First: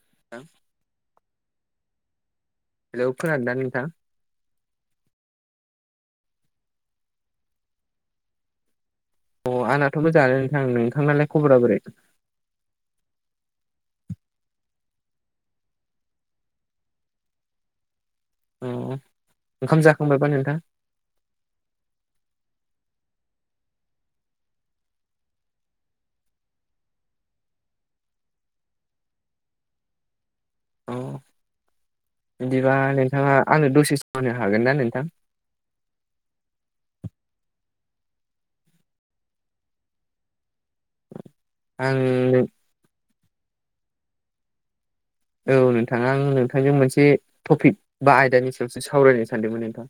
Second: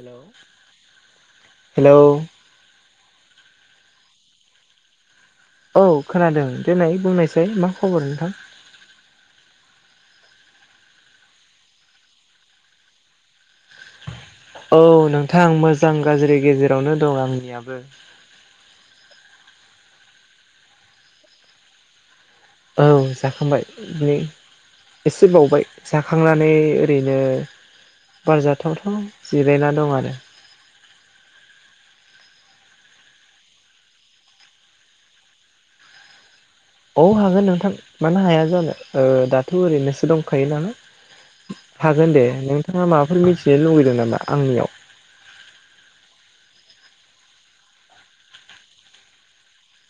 Hello, hello! Hello खोनादों ना नोंथां? औ खोनादों दिनै बुंनायसाय मा खबर नोंथां। अ आंनाथ' मोजाङानो नोंथां। नोंथांनालाय खबरा बोरै? औ नोंथां मोजां गाज्रि गेजेरावनो दं आंनियाबो। ओम। ओंखाम जाखांबायबा नोंथां? औ जाखांबाय ब्ले एसे बावबाय जाखांनानै ओरैनो बार जाथावथाव जिरायना दं आरो। अ बिदिबा नोंथाङा आंनो दसे समो हागोन ना नोंथां? औ हागोन नोंथां मानो हाया जानो, ओ दाथ' ओरैनोसो दंखायो नालाय। आं हागोन दे। नोंथाङा माबाफोर मिथिनो लुबैदों नामा आंनियाव। औ नोंथाङा आं नोंथांजों मोनसे टपिक बा आयदानि सायावसो सावरायनो सानदोंमोन नोंथां।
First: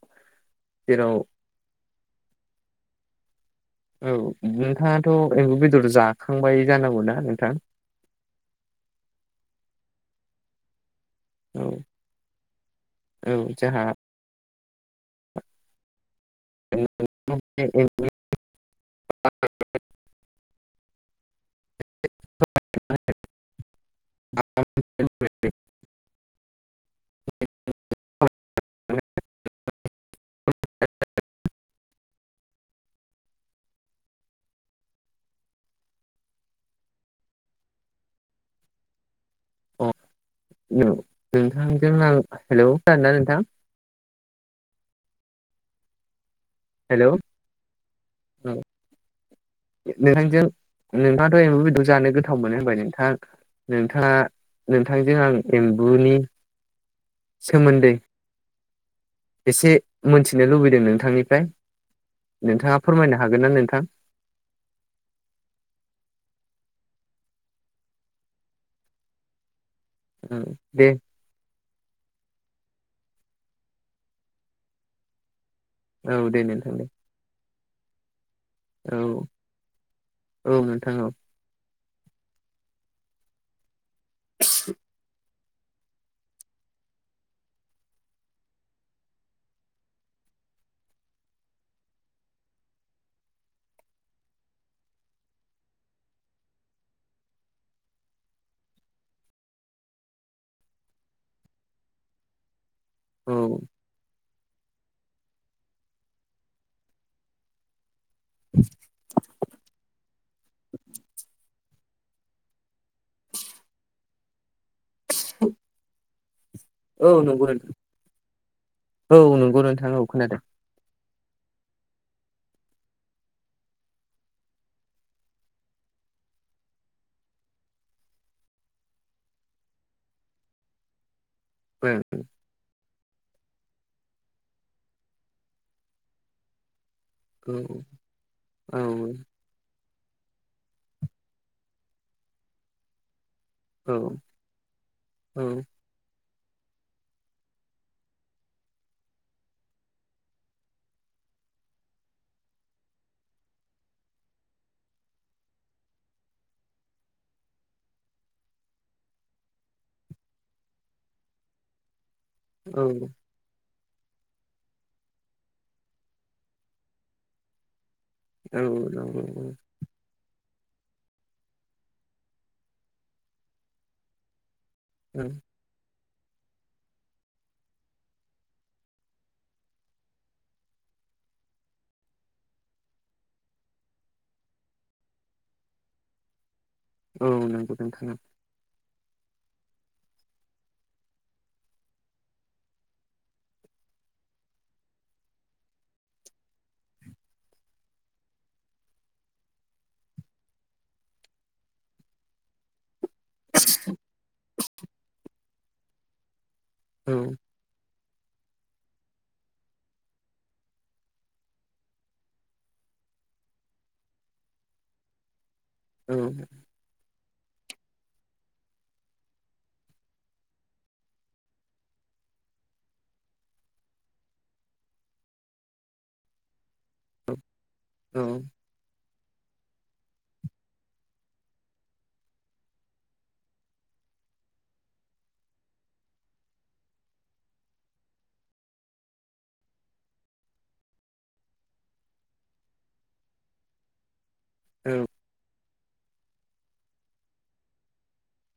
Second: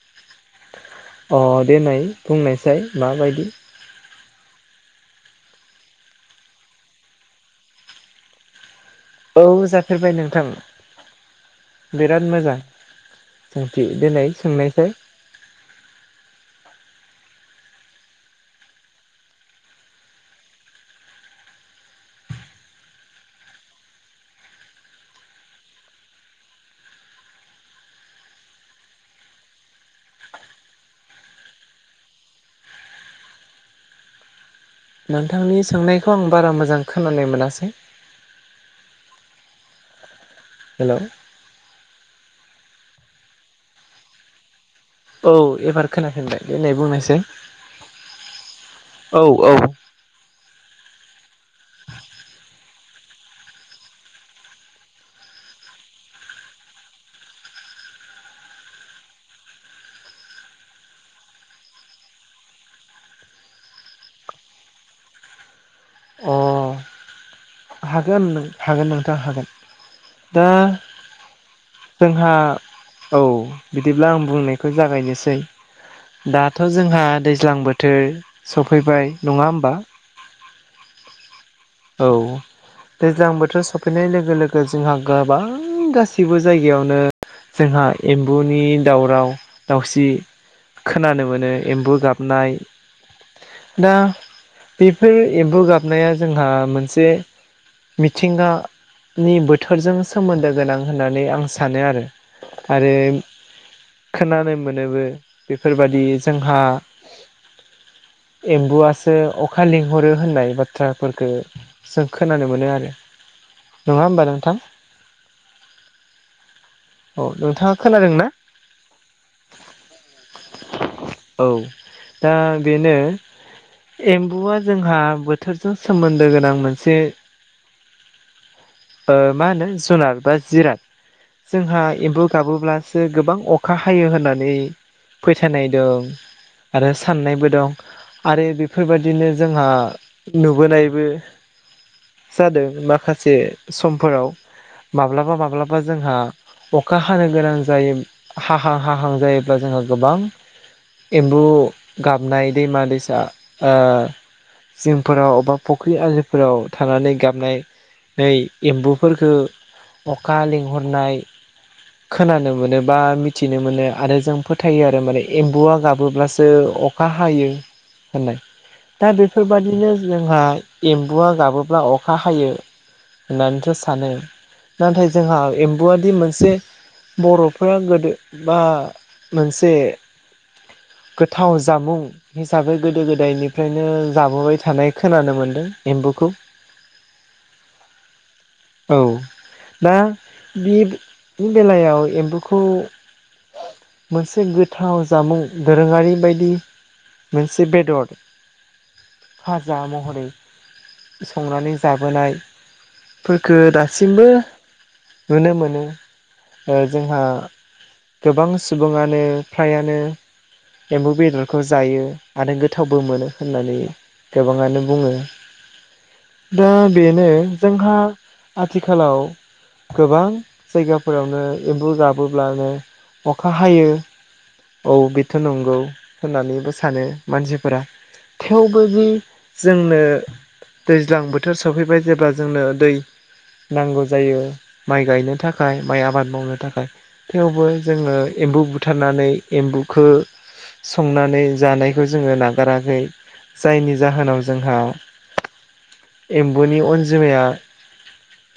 जेराव अ दोनाय बुंनायसाय माबायदि। औ नोंथाङाथ' एम्बु बेदर जाखांबाय जानांगौना नोंथां? औ जाफेरबाय नोंथां औ बिराद मोजां औ जोंहा सोंथि दिनै सोंनायसाय [unintelligible] नोंथांनि सोंनायखौ आं बारा मोजां खोनानाय मोनासै हेलौ नोंथांजों आं हेलौ सार ना नोंथां औ एबार खोनफिनबाय दनाय हेलौ बुंनोसै औ औ औ नोंथांजों नोंथाङाथ' एमब बेदर जानो गोथाव मोनो होनबाय नोंथां नोंथाङा नोंथांजों आं एम्बुनि सोमोन्दै एसे मोनथिनो लुबैदों नोंथांनिफ्राय नोंथाङा फोरमायनो हागोन ना नोंथां अ हागोन नों हागोन नोंथां हागोन औ दा दे जोंहा औ बिदिब्ला आं बुंनायखौ जागायनोसै औ दे दाथ' नोंथां दे जोंहा दैज्लां बोथोर औ सफैबाय नङा होमबा औ नोंथाङ औ औ दैज्लां बोथोर सफैनाय लोगो लोगो जोंहा गोबां गाससि गासैबो जायगायावनो जोंहा एम्बुनि दावराव दाावसि खोनानो मोनो एम्बु गाबनाय दा बेफोर एम्बौ गाबनाया जोंहा मोनसे मिथिंगानि बोथोरजों सोमोन्दो गोनां होननानै आं सानो आरो आरो औ खोनानो मोनोबो बेफोर बायदि जोंहा एम्बुआसो अखा लिंहरो होननाय बाथ्राफोरखौ जों खोनानो मोनो आरो नङा होमबा नोंथां [unintelligible] औ नंगौ नोंथाङा खोनादोंना नोंथां औ नंगौ नोंथां औ खोनादों औ दा बेनो एम्बुआ जोंहा बोथोरजों सोमोन्दो गोनां मोनसे मा होनो जुनार बा जिराद जोंहा ओं एमबु गाबोब्लासो गोबां अखा हायो होननानै फोथायनाय दं आरो साननायबो औ दं आरो औ बेफोरबायादिनो जोंहा नुबोनायबो जादों माखासे समफोराव औ माब्लाबा माब्लाबा जोंहा अखा हानो गोनां जायो हाहां हाहां जायोब्ला जोंहा गोबां एम्बु गाबनाय दैमा दैसा जिंफोराव बबा फुख्रि आजलिफोराव थानानै गाबनाय नै एम्बुफोरखौ अखा लेंंहरनाय खोनानो औ मोनोब बा मिथिनो मोनो आरो जों फोथायो आरो माने एम्बुआ गाबोब्लासो अखा हायो होननाय औ दा नंगौ बेफोरबादिनो जोंहा एम्बुआ गाबोब्ला अखा हायो होननानैसो सानो नाथाय औ जोंहा एम्बुआादि मोनसे मोनसे बर'फोरा गोदो बा मोनसे गोथाव जामुं हिसाबै गोदो गोदायनिफ्रायनो जाबोबाय थानाय खोनानो मोन्दों एम्बुखौ औ नंगौ नोंथाङा औ दा बेनि बेलायाव एम्बौखौ मोनसे गोथाव जामुं दोरोङारि बायदि मोनसे बेदर भाजा महरै संनानै जाबोनाय फोरखो दासिमबो नुनो मोनो औ जोंहा गोबां सुबुङानो फ्रायानो एम्बु बेदरखौ जायो आरो गोथावबो मोनो होननानै गोबाङानो बुंङो औ दा बेनो जोंहा आथिखालाव गोबां जायगाफोरावनो एम्बु गाबोब्लानो अखा हायो औ बेथ नंगौ होननानैबो सानो मानसिफोरा औ बेखौ बि जोंनो दैज्लां बोथोर सफैबाय जेब्ला जोंनो दै नांगौ जायो माइ गायनो थाखाय माइ आबाद मावनो थाखाय थेवबो जोङो एम्बु बुथारनानै एम्बुखौ संनानै जानायखौ जोंङो नागाराखै जायनि जाहोनाव जोंहा एम्बुनि अनजिमाया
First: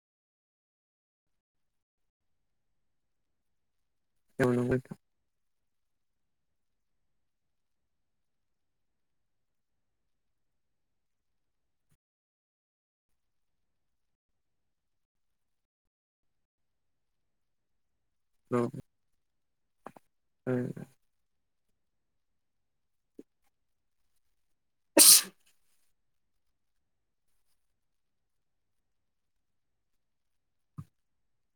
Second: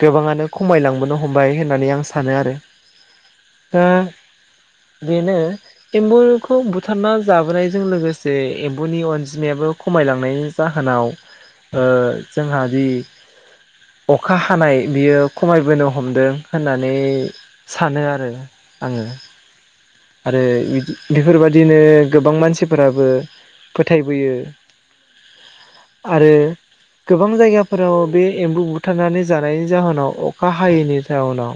गोबाङानो खमायलांबोनो हमबाय होननानै आं सानो आरो [unintelligible] [unintelligible] बेनो एम्बुखौ बुथारना जाबोनायजों लोगोसे एम्बुनि अनजिमायाबो खमायलांनायनि जाहोनाव जोंहा दि अखा हानाय बियो खमायबोनो हमदों होननानै सानो आरो आंङो आरोदि बेफोरबादिनो गोबां मानसिफोराबो फोथायबोयो आरो गोबां जायगाफोराव बे एम्बु बुथ हाबथानानै जानायनि जाहोनाव अखा हायैनि जाहनाव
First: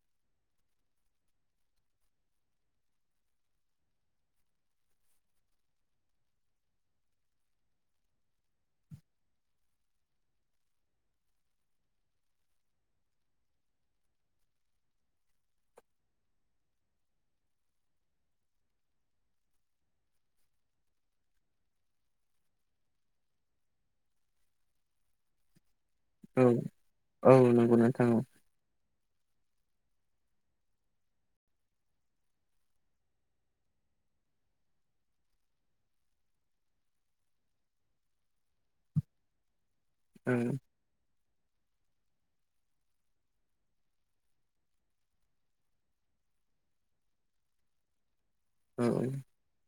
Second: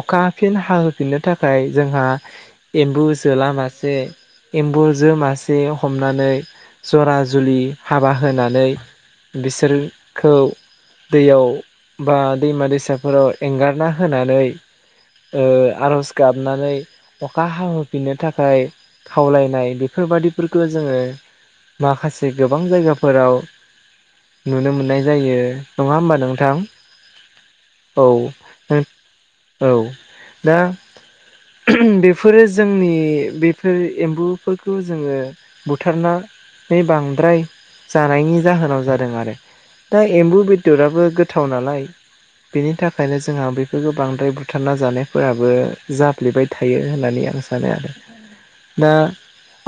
अखा फिन हाहोफिननो थाखाय जोंहा एम्बु सोला मसे एम्बुजों मासे हमनानै जरा जुलि हाबा होनानै बिसोरखौ दैयाव बा दैमा दैसाफोराव एंगारना होनानै आर'ज गाबनानै अखा हाहोफिननो थाखाय खावलायनाय बेफोरबादिफोरखौ जोङो माखासे गोबां जायगाफोराव नुनो मोननाय जायो नङा होमबा औ नोंथां औ नंगौ औ नोंथां न औ दा बेफोरो जोंनि बेफोर एम्बुफोरखौ जोङो बुथारनानै बांद्राय जानायनि जाहोनाव जादों आरो दा औ एम्बु बेदराबो गोथाव नालाय बेनि थाखायनो जोंहा बेफोरो बांद्राय बुथारना जानायफोराबो जाफ्लेबाय थायो होननानै आं सानो आरो औ दा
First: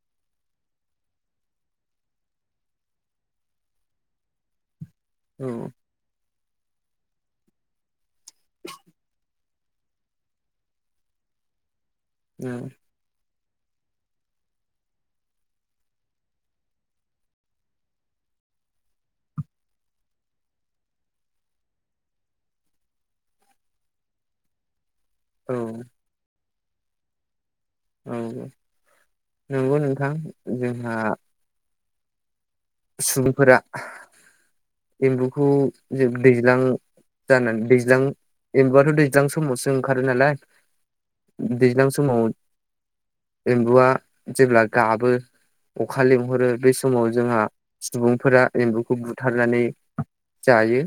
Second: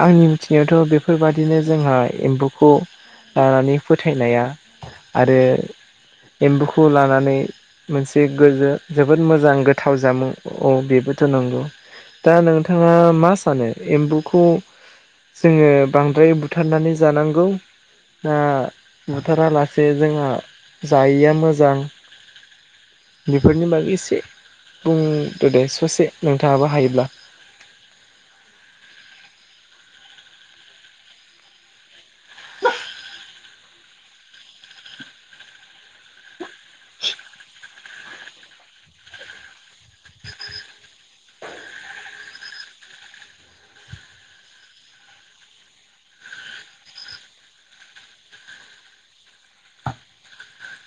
आंनि मिथिनायावथ' बेफोरबादिनो जोंहा एम्फौखौ लानानै फोथायनाया आरो औ एम्बुखौ लानानै मोनसे गोजो जोबोद मोजां गोथाव जामुं औ बेबोथ' नंगौ दा नोंथाङा मा सानो एम्बुखौ जोंङो बांद्राय बुथारनानै जानांगौ दा बुथारालासे जोंहा जायैया मोजां बेफोरनि बागै एसे बुं द औ दे ससे नोंथाङाबो हायोब्ला औ नंगौ नोंथां जोंहा सुबुंफोरा एम्बुखौ जोब दैज्लां जानानै दैज्लां एबाथ' दैज्लां समावसो ओंखारो नालाय दैज्लां समाव एम्बुआ जेब्ला गाबो अखा लिंहरो बे समाव जोंहा सुबुंफोरा एम्बुखौ बुथारो फनानै जायो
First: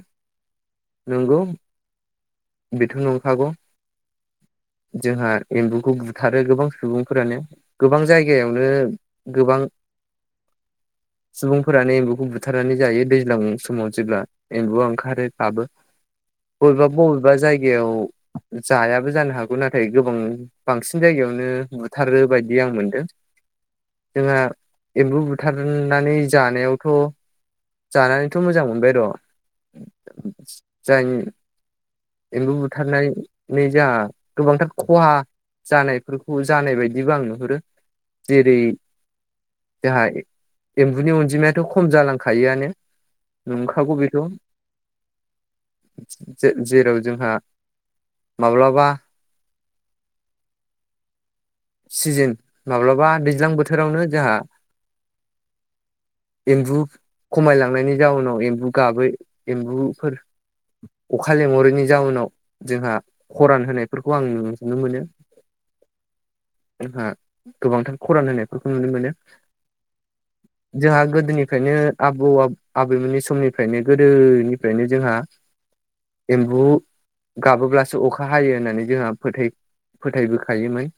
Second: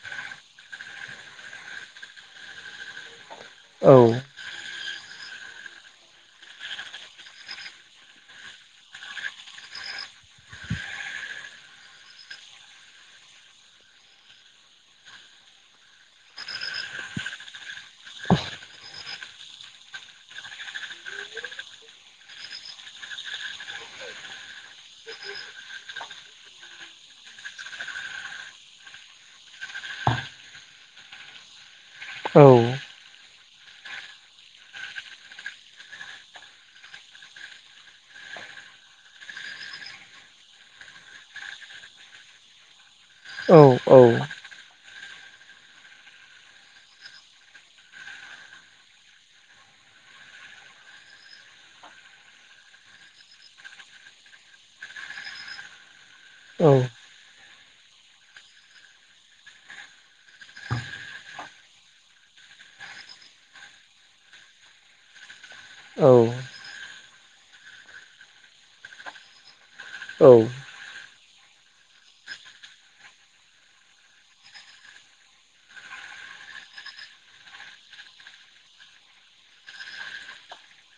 नंगौ बेथ नुखागौ औ जोंहा एम्बुखौ बुथारो गोबां सुबुंफोरानो गोबां जायगायावनो गोबां सुबुंफोरानो एम्बुखौ बुथारनानै जायो दै सिगांनि समाव जेब्ला एमबु ओंखारो दाबो बबेबा बबेबा जायगायाव जायाबो जानो हागौ नाथाय गोबां बांसिन जायगायावनो बुथारो बायदि आं मोनदों जोंहा एम्बु बुथारनानै जानायावथ' जानानैथ' मोजां मोनबाय र' जायनि औ एम्बु बुथारनायनि जों गोबांथार खहा जानायफोरखौ जानाय बायदिबो आं नुहुरो जेरै जोंहा एम्बुनि अनजिमायाथ' खम जालांखायोआनो औ नंखागौ औ बेथ' जे जेराव जोंहा माब्लाबा सिजोन माब्लाबा दैज्लां बोथोरावनो जोंहा औ एम्बु खमायलांनायनि जाउनाव एम्बु गाबै एम्बुफोर फालेंहरैनि जाउनाव जोंहा खरान होनायफोरखौ आं न नुनो मोनो औ जोंहा गोबांथार खरान होनायफोरखौ नुनो मोनो औ जोंहा गोदोनिफ्रायनो आबौ आबैमोननि समनिफ्रायनो गोदोनिफ्रायनो जोंहा एम्बु गाबोब्लासो अखा हायो होननानै जोंहा फोथायै फोथायबोखायोमोन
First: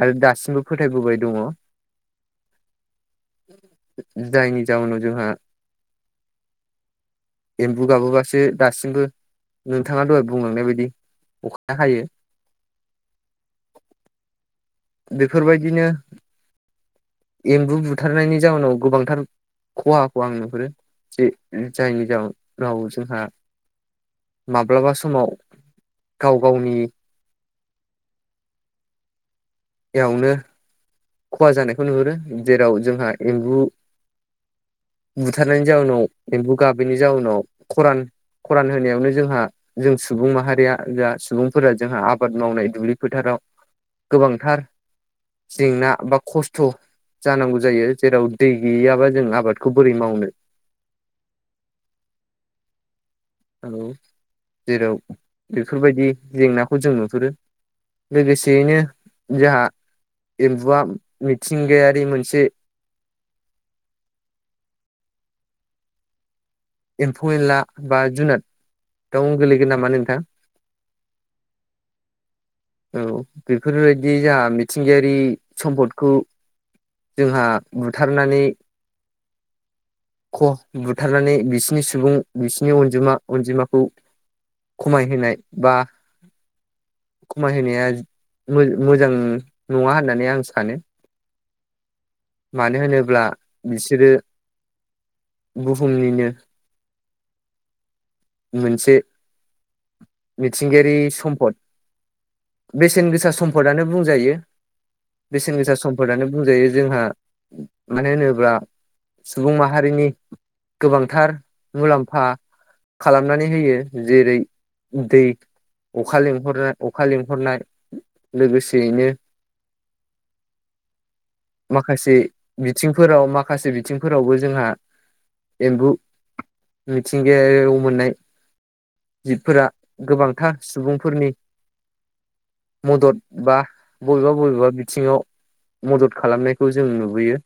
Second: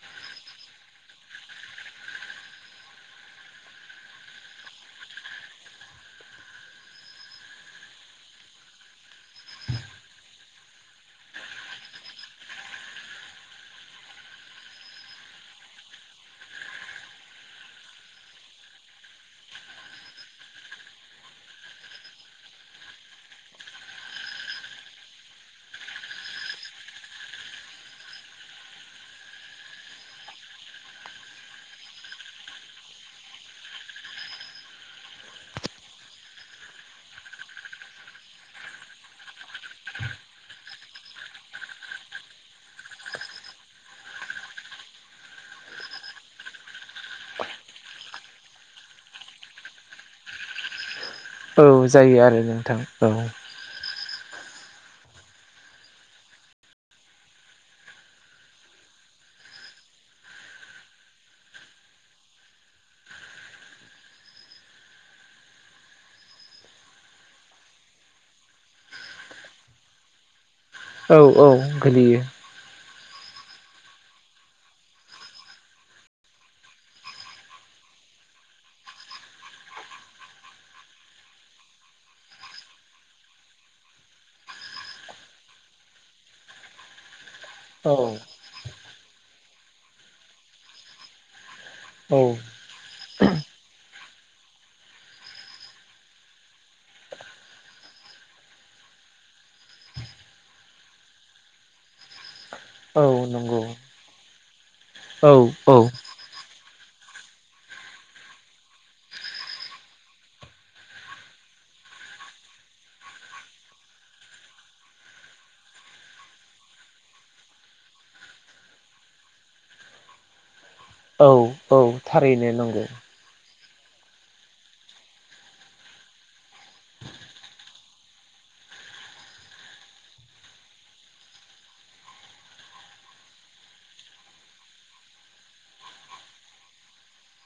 आरो दासिमबो फोथायबोबाय दङ जायनि जाउनाव जोंहा एम्बु गाबोबासो दासिमबो नोंथाङा दहाय बुंलांनाय बायदि अखाया हायो बेफोरबायदिनो एम्बु बुथारनायनि जाउनाव गोबांथार खहाखौ आं नुहुरो जे जायनि जा राव जोंहा माब्लाबा समाव गाव गावनि एवनो खहा जानायखौ नुहुरो जेराव जोंहा एम्बु बुथारनायनि जाउनाव एम्बु गाबैनि जाउनाव खरान खरान होनायावनो जोंहा जों सुबुं माहारिया जा सुबुंफोरा जोंहा आबाद मावनाय दुब्लि फोथाराव गोबांथार जेंना बा खस्थ' जानांगौ जायो जेराव दै गैयैयाबा जों आबादखौ बोरै मावनो [inaudible] औ जायो आरो नोंथां औ औ जेराव बेफोरबायदि जेंनाखौ जों नुहुरो लोगोसेयैनो जोंहा एम्बुआ मिथिंगायारि मोनसे एम्फौ एनला बा जुनाद दयाव गोलैगोन नामा नोंथां औ औ गोलैयो। औ बेफोरबायदि जाहा मिथिंगायारि सम्पदखौ जोंहा बुथारनानै बुथारनानै बिसिनि सुबुं बिसिनि अनजिमा अनजिमाखौ खमायहोनाय बा खमायहोनाया औ मोजां नङा होननानै आं सानो। औ मानो होनोब्ला बिसोरो बुहुमनिनो मोनसे मिथिंगायारि सम्पद। औ बेसेन गोसा नंगौ सम्पदनो बुंजायो औ बेसेन गोसा औ समफोरानो बुंजायो जोंहा मानो होनोब्ला सुबुं माहारिनि गोबांथार मुलाम्फा खालामनानै होयो। जेरै- दै अखा लेंहरनाय अखा लिंहरनाय लोगोसेयैनो औ औ माखासे थारैनो नंगौ बिथिंफोराव माखासे बि थिंफोरावबो जोंहा एम्बु मिथिंगायारि मोननाय जिबफोरा गोबांथार सुबुंफोरनि मदद बा बबेबा बबेबा बिथिङाव मदद खालामनायखौ जों नुबोयो।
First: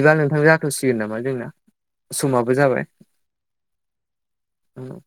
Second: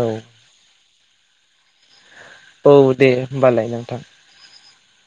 औ नोंथां जाथ'सिगोन नामा जोंना? समाबो औ जाबाय दे होमबालाय नोंथां औ।